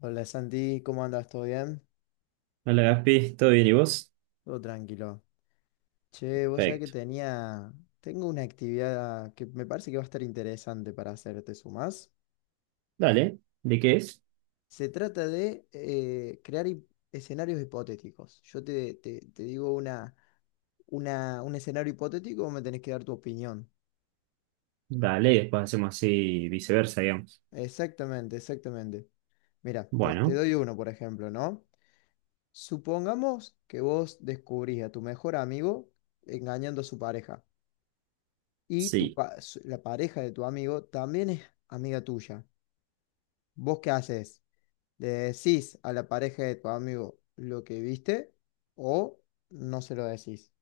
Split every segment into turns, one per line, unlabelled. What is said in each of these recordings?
Hola Santi, ¿cómo andas? ¿Todo bien?
Hola Gaspi, ¿todo bien y vos?
Todo tranquilo. Che, vos sabés que
Perfecto.
tenía. Tengo una actividad que me parece que va a estar interesante para hacer, ¿te sumás?
Dale, ¿de qué es?
Se trata de crear escenarios hipotéticos. Yo te digo una, un escenario hipotético, vos me tenés que dar tu opinión.
Dale, y después hacemos así viceversa, digamos.
Exactamente, exactamente. Mira, te
Bueno,
doy uno, por ejemplo, ¿no? Supongamos que vos descubrís a tu mejor amigo engañando a su pareja. Y
sí.
la pareja de tu amigo también es amiga tuya. ¿Vos qué haces? ¿Le decís a la pareja de tu amigo lo que viste o no se lo decís?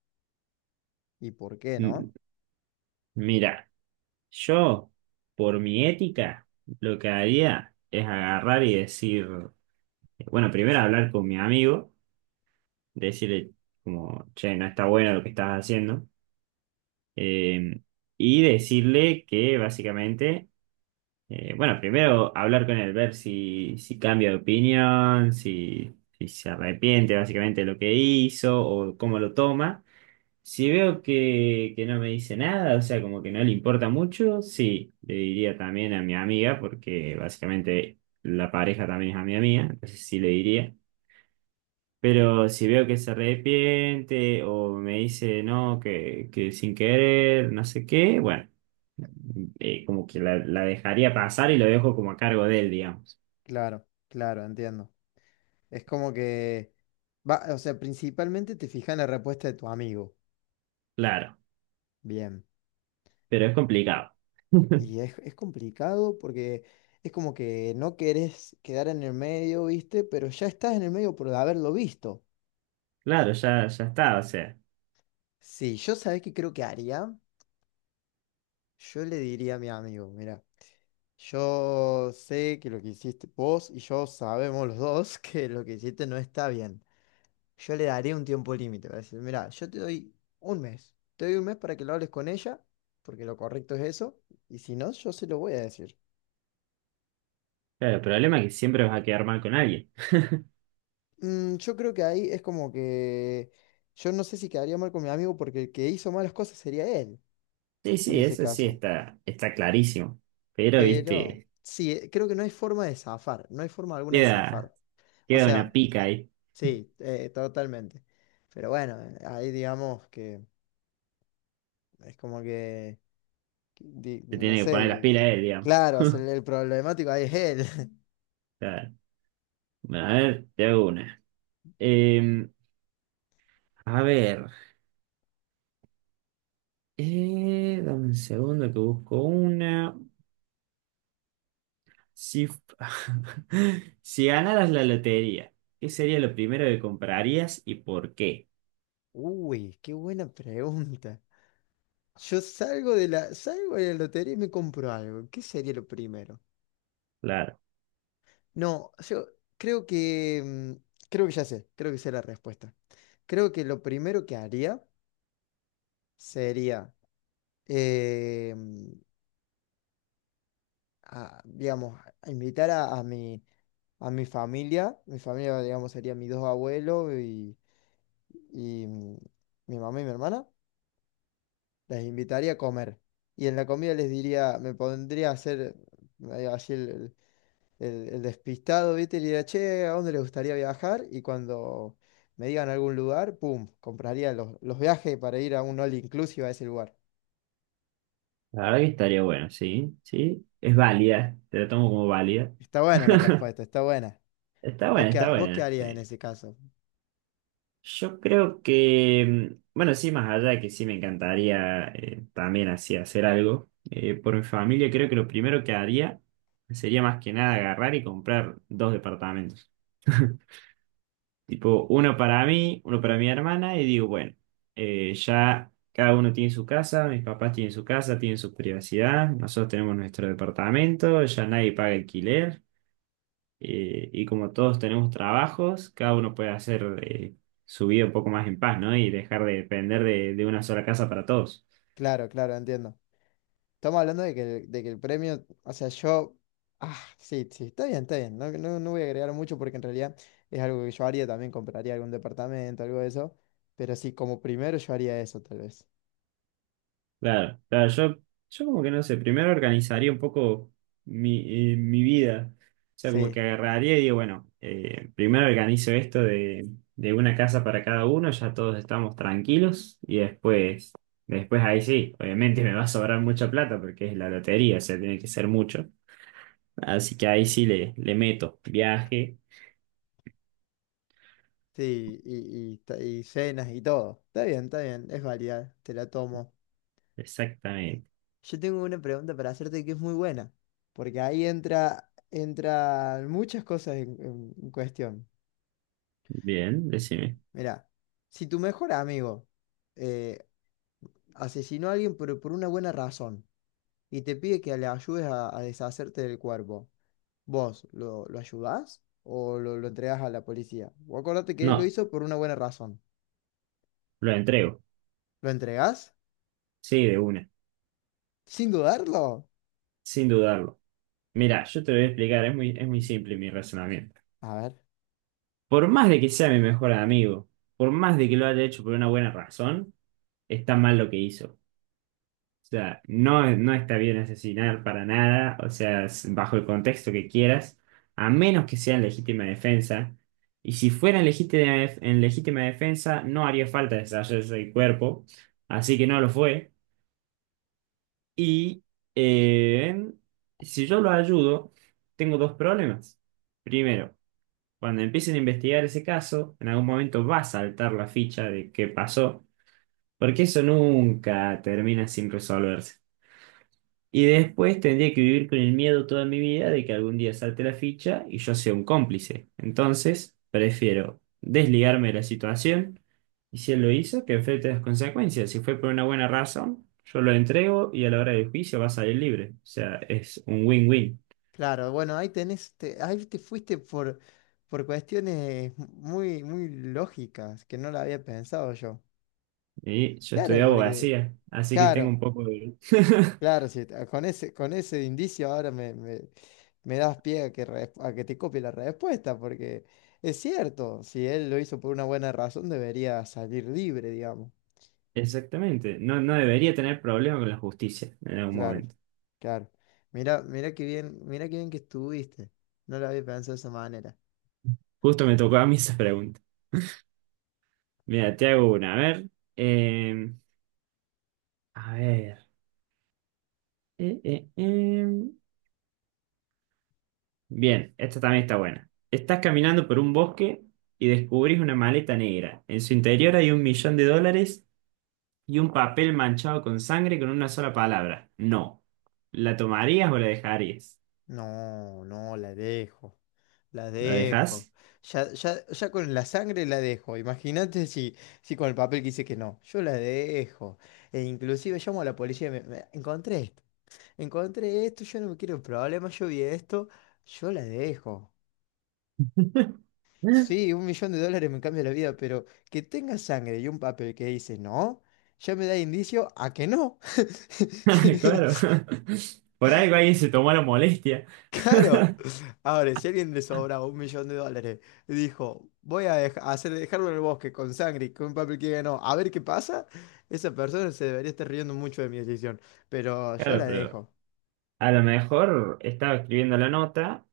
¿Y por qué
M-
no?
Mira, yo, por mi ética, lo que haría es agarrar y decir, bueno, primero hablar con mi amigo, decirle como, che, no está bueno lo que estás haciendo, eh, y decirle que básicamente. Bueno, primero hablar con él, ver si cambia de opinión, si se arrepiente básicamente de lo que hizo o cómo lo toma. Si veo que no me dice nada, o sea, como que no le importa mucho, sí, le diría también a mi amiga, porque básicamente la pareja también es amiga mía, entonces sí le diría. Pero si veo que se arrepiente o me dice no, que sin querer, no sé qué, bueno como que la dejaría pasar y lo dejo como a cargo de él, digamos.
Claro, claro, entiendo. Es como que va, o sea, principalmente te fijas en la respuesta de tu amigo.
Claro,
Bien.
pero es complicado.
Y es complicado porque es como que no querés quedar en el medio, ¿viste? Pero ya estás en el medio por haberlo visto.
Claro, ya, ya está, o sea.
Sí, yo sabés que creo que haría. Yo le diría a mi amigo, mira, yo sé que lo que hiciste vos y yo sabemos los dos que lo que hiciste no está bien. Yo le daría un tiempo límite para decir, mira, yo te doy 1 mes, te doy un mes para que lo hables con ella, porque lo correcto es eso, y si no, yo se lo voy a decir.
Claro, el problema es que siempre vas a quedar mal con alguien.
Mm, yo creo que ahí es como que yo no sé si quedaría mal con mi amigo porque el que hizo malas cosas sería él,
Sí,
en
sí,
ese
eso sí
caso.
está clarísimo. Pero,
Pero
viste,
sí, creo que no hay forma de zafar, no hay forma alguna de
queda,
zafar. O
queda una
sea...
pica ahí.
Sí, totalmente. Pero bueno, ahí digamos que es como que
Se
no
tiene que poner las
sé,
pilas él, digamos.
claro, o sea, el problemático ahí es él.
Claro. Bueno, a ver, te hago una. Eh, a ver, dame un segundo que busco una. Si, si ganaras la lotería, ¿qué sería lo primero que comprarías y por qué?
Uy, qué buena pregunta. Yo salgo de salgo de la lotería y me compro algo. ¿Qué sería lo primero?
Claro,
No, yo creo que, creo que ya sé, creo que sé la respuesta. Creo que lo primero que haría sería, eh, mm, digamos, a invitar a mi familia. Mi familia, digamos, serían mis dos abuelos y mi mamá y mi hermana. Les invitaría a comer. Y en la comida les diría, me pondría a hacer así el despistado, ¿viste? Y le diría, che, ¿a dónde les gustaría viajar? Y cuando me digan algún lugar, pum, compraría los viajes para ir a un all inclusive a ese lugar.
la verdad que estaría bueno, sí, sí, es válida, te la tomo como válida.
Está buena la respuesta, está buena.
Está
¿Vos
buena, está
vos qué
buena.
harías en
Sí.
ese caso?
Yo creo que, bueno, sí, más allá de que sí me encantaría también así hacer algo por mi familia, creo que lo primero que haría sería más que nada agarrar y comprar dos departamentos. Tipo, uno para mí, uno para mi hermana, y digo, bueno, ya cada uno tiene su casa, mis papás tienen su casa, tienen su privacidad, nosotros tenemos nuestro departamento, ya nadie paga alquiler, y como todos tenemos trabajos, cada uno puede hacer su vida un poco más en paz, ¿no? Y dejar de depender de una sola casa para todos.
Claro, claro, entiendo. Estamos hablando de que, de que el premio, o sea, yo, ah, sí, sí, está bien, no voy a agregar mucho porque en realidad es algo que yo haría, también compraría algún departamento, algo de eso, pero sí, como primero yo haría eso tal vez.
Claro, claro, yo, como que no sé, primero organizaría un poco mi vida. O sea, como
Sí,
que agarraría y digo, bueno, primero organizo esto de una casa para cada uno, ya todos estamos tranquilos, y después ahí sí, obviamente me va a sobrar mucha plata porque es la lotería, o sea, tiene que ser mucho. Así que ahí sí le meto viaje,
sí, y cenas y todo. Está bien, es válida, te la tomo.
exactamente.
Yo tengo una pregunta para hacerte que es muy buena, porque ahí entra, entran muchas cosas en cuestión.
Bien, decime.
Mira, si tu mejor amigo... eh, asesinó a alguien pero por una buena razón y te pide que le ayudes a deshacerte del cuerpo. ¿Vos lo ayudás o lo entregás a la policía? Vos acordate que él lo
No,
hizo por una buena razón.
lo entrego.
¿Lo entregás?
Sí, de una.
Sin dudarlo.
Sin dudarlo. Mira, yo te lo voy a explicar, es muy simple mi razonamiento.
A ver.
Por más de que sea mi mejor amigo, por más de que lo haya hecho por una buena razón, está mal lo que hizo. O sea, no, no está bien asesinar para nada, o sea, bajo el contexto que quieras, a menos que sea en legítima defensa. Y si fuera en legítima defensa, no haría falta deshacerse del cuerpo, así que no lo fue. Y eh, si yo lo ayudo, tengo dos problemas. Primero, cuando empiecen a investigar ese caso, en algún momento va a saltar la ficha de qué pasó, porque eso nunca termina sin resolverse. Y después tendría que vivir con el miedo toda mi vida de que algún día salte la ficha y yo sea un cómplice. Entonces, prefiero desligarme de la situación y si él lo hizo, que enfrente las consecuencias. Si fue por una buena razón, yo lo entrego y a la hora del juicio va a salir libre. O sea, es un win-win.
Claro, bueno, ahí tenés, te, ahí te fuiste por cuestiones muy, muy lógicas que no la había pensado yo.
Y yo estudié
Claro, porque,
abogacía, así que tengo
claro,
un poco de...
claro, sí, ta- con ese indicio ahora me das pie a que, re- a que te copie la respuesta, porque es cierto, si él lo hizo por una buena razón, debería salir libre, digamos.
Exactamente, no, no debería tener problema con la justicia en algún
Claro,
momento.
claro. Mira, mira qué bien que estuviste. No lo había pensado de esa manera.
Justo me tocó a mí esa pregunta. Mira, te hago una. A ver, em, a ver. Eh, eh, em. Bien, esta también está buena. Estás caminando por un bosque y descubrís una maleta negra. En su interior hay 1 millón de dólares y un papel manchado con sangre con una sola palabra. No. ¿La tomarías o la dejarías?
No, no, la dejo. La
¿La
dejo.
dejas?
Ya, ya, ya con la sangre la dejo. Imagínate si, si con el papel que dice que no. Yo la dejo. E inclusive llamo a la policía y me encontré esto. Encontré esto, yo no me quiero problemas, yo vi esto, yo la dejo. Sí, $1.000.000 me cambia la vida, pero que tenga sangre y un papel que dice no, ya me da indicio a que no.
Claro. Por algo alguien se tomó la molestia.
Claro. Ahora, si a alguien le sobra $1.000.000, dijo, voy a dej- a hacer dejarlo en el bosque con sangre y con un papel que diga no, a ver qué pasa, esa persona se debería estar riendo mucho de mi decisión, pero yo la
Claro, pero
dejo.
a lo mejor estaba escribiendo la nota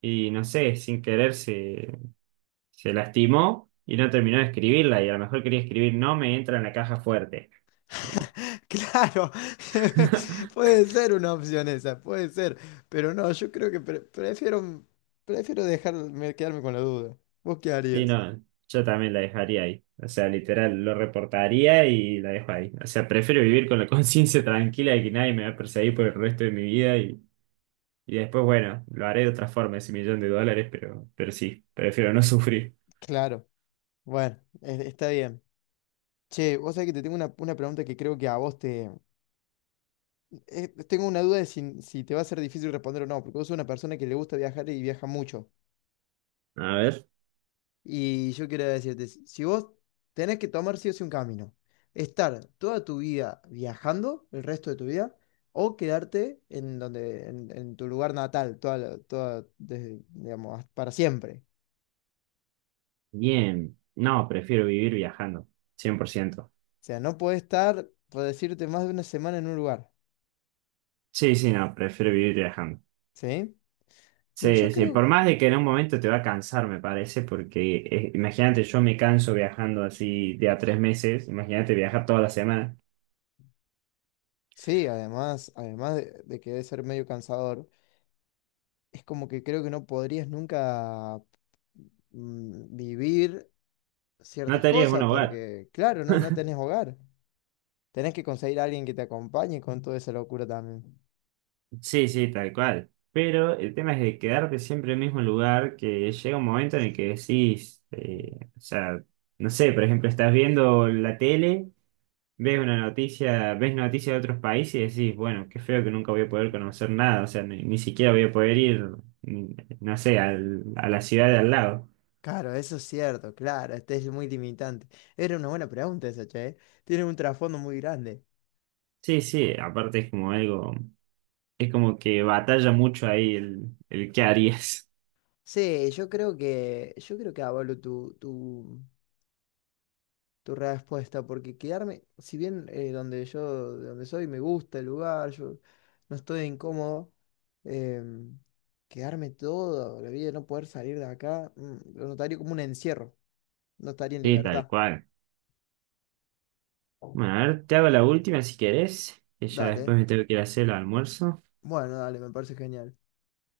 y no sé, sin querer se lastimó y no terminó de escribirla y a lo mejor quería escribir no me entra en la caja fuerte. Y-
Claro, puede ser una opción esa, puede ser, pero no, yo creo que prefiero, prefiero dejarme quedarme con la duda. ¿Vos qué
Sí,
harías?
no, yo también la dejaría ahí. O sea, literal, lo reportaría y la dejo ahí. O sea, prefiero vivir con la conciencia tranquila de que nadie me va a perseguir por el resto de mi vida y después, bueno, lo haré de otra forma, ese millón de dólares, pero sí, prefiero no sufrir.
Claro, bueno, está bien. Che, vos sabés que te tengo una pregunta que creo que a vos te... tengo una duda de si, si te va a ser difícil responder o no, porque vos sos una persona que le gusta viajar y viaja mucho.
A ver.
Y yo quiero decirte, si si vos tenés que tomar sí o sí un camino, estar toda tu vida viajando, el resto de tu vida, o quedarte en donde, en tu lugar natal, toda, toda, desde, digamos, hasta- para siempre.
Bien. No, prefiero vivir viajando, 100%.
O sea, no podés estar, por decirte, más de una semana en un lugar,
Sí, sí, no, prefiero vivir viajando.
¿sí? No, yo
Sí, sí,
creo,
por más de que en un momento te va a cansar, me parece, porque imagínate, yo me canso viajando así de a 3 meses, imagínate viajar toda la semana,
sí, además, además de que debe ser medio cansador, es como que creo que no podrías nunca vivir
no
ciertas
te harías un
cosas,
hogar.
porque claro, no, no tenés hogar. Tenés que conseguir a alguien que te acompañe con toda esa locura también.
Sí, sí, tal cual. Pero el tema es de quedarte siempre en el mismo lugar, que llega un momento en el que decís, o sea, no sé, por ejemplo, estás viendo la tele, ves una noticia, ves noticias de otros países y decís, bueno, qué feo que nunca voy a poder conocer nada, o sea, ni siquiera voy a poder ir, no sé, a la ciudad de al lado.
Claro, eso es cierto, claro, este es muy limitante. Era una buena pregunta esa, che. ¿Eh? Tiene un trasfondo muy grande.
Sí, sí, aparte es como algo, es como que batalla mucho ahí el qué harías.
Sí, yo creo que avalo tu respuesta, porque quedarme, si bien donde yo, de donde soy, me gusta el lugar, yo no estoy incómodo, em, quedarme toda la vida, no poder salir de acá, lo notaría como un encierro. No estaría en
Sí, tal
libertad.
cual. Bueno, a ver, te hago la última si querés, que ya después
Dale.
me tengo que ir a hacer el almuerzo.
Bueno, dale, me parece genial.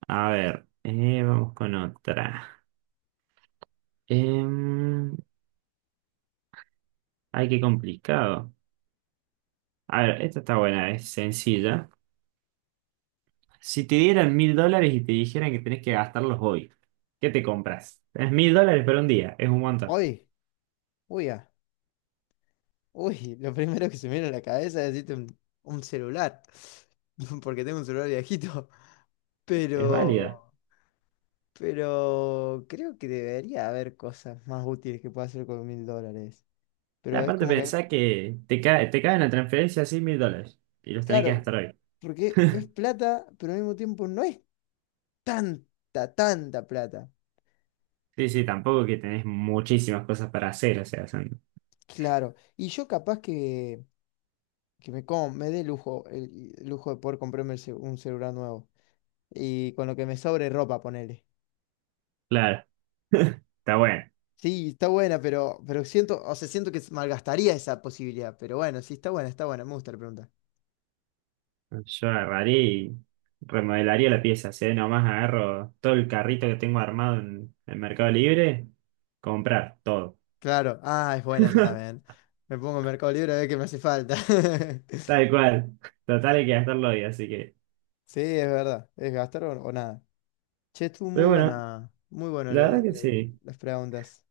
A ver, vamos con otra. Em, ay, qué complicado. A ver, esta está buena, es sencilla. Si te dieran 1000 dólares y te dijeran que tenés que gastarlos hoy, ¿qué te compras? Es mil dólares por un día, es un montón,
Hoy, uy, ah, lo primero que se me viene a la cabeza es decirte un celular. Porque tengo un celular viejito.
es válida.
Pero, pero creo que debería haber cosas más útiles que pueda hacer con $1.000. Pero es
Aparte
como que,
pensá que te cae en la transferencia así 1000 dólares y los tenés que
claro,
gastar hoy.
porque es plata, pero al mismo tiempo no es tanta, tanta plata.
Sí, sí, tampoco que tenés muchísimas cosas para hacer, o sea, son...
Claro. Y yo capaz que. Que me, me dé lujo, el lujo de poder comprarme el un celular nuevo. Y con lo que me sobre ropa, ponele.
Claro, está bueno.
Sí, está buena, pero siento, o sea, siento que malgastaría esa posibilidad. Pero bueno, sí, está buena, me gusta la pregunta.
Yo agarraría y remodelaría la pieza, si ahí nomás agarro todo el carrito que tengo armado en el Mercado Libre, comprar todo,
Claro, ah, es buena esa también. Me pongo en Mercado Libre a ver qué me hace falta.
tal cual. Total hay que gastarlo hoy, así que...
Sí, es verdad, es gastar o nada. Che, estuvo
Pero bueno,
muy buena
la verdad que sí.
las preguntas.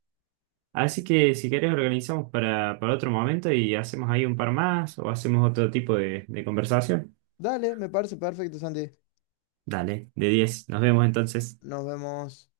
Así que si querés organizamos para otro momento y hacemos ahí un par más o hacemos otro tipo de conversación.
Dale, me parece perfecto, Santi.
Dale, de 10. Nos vemos entonces.
Nos vemos.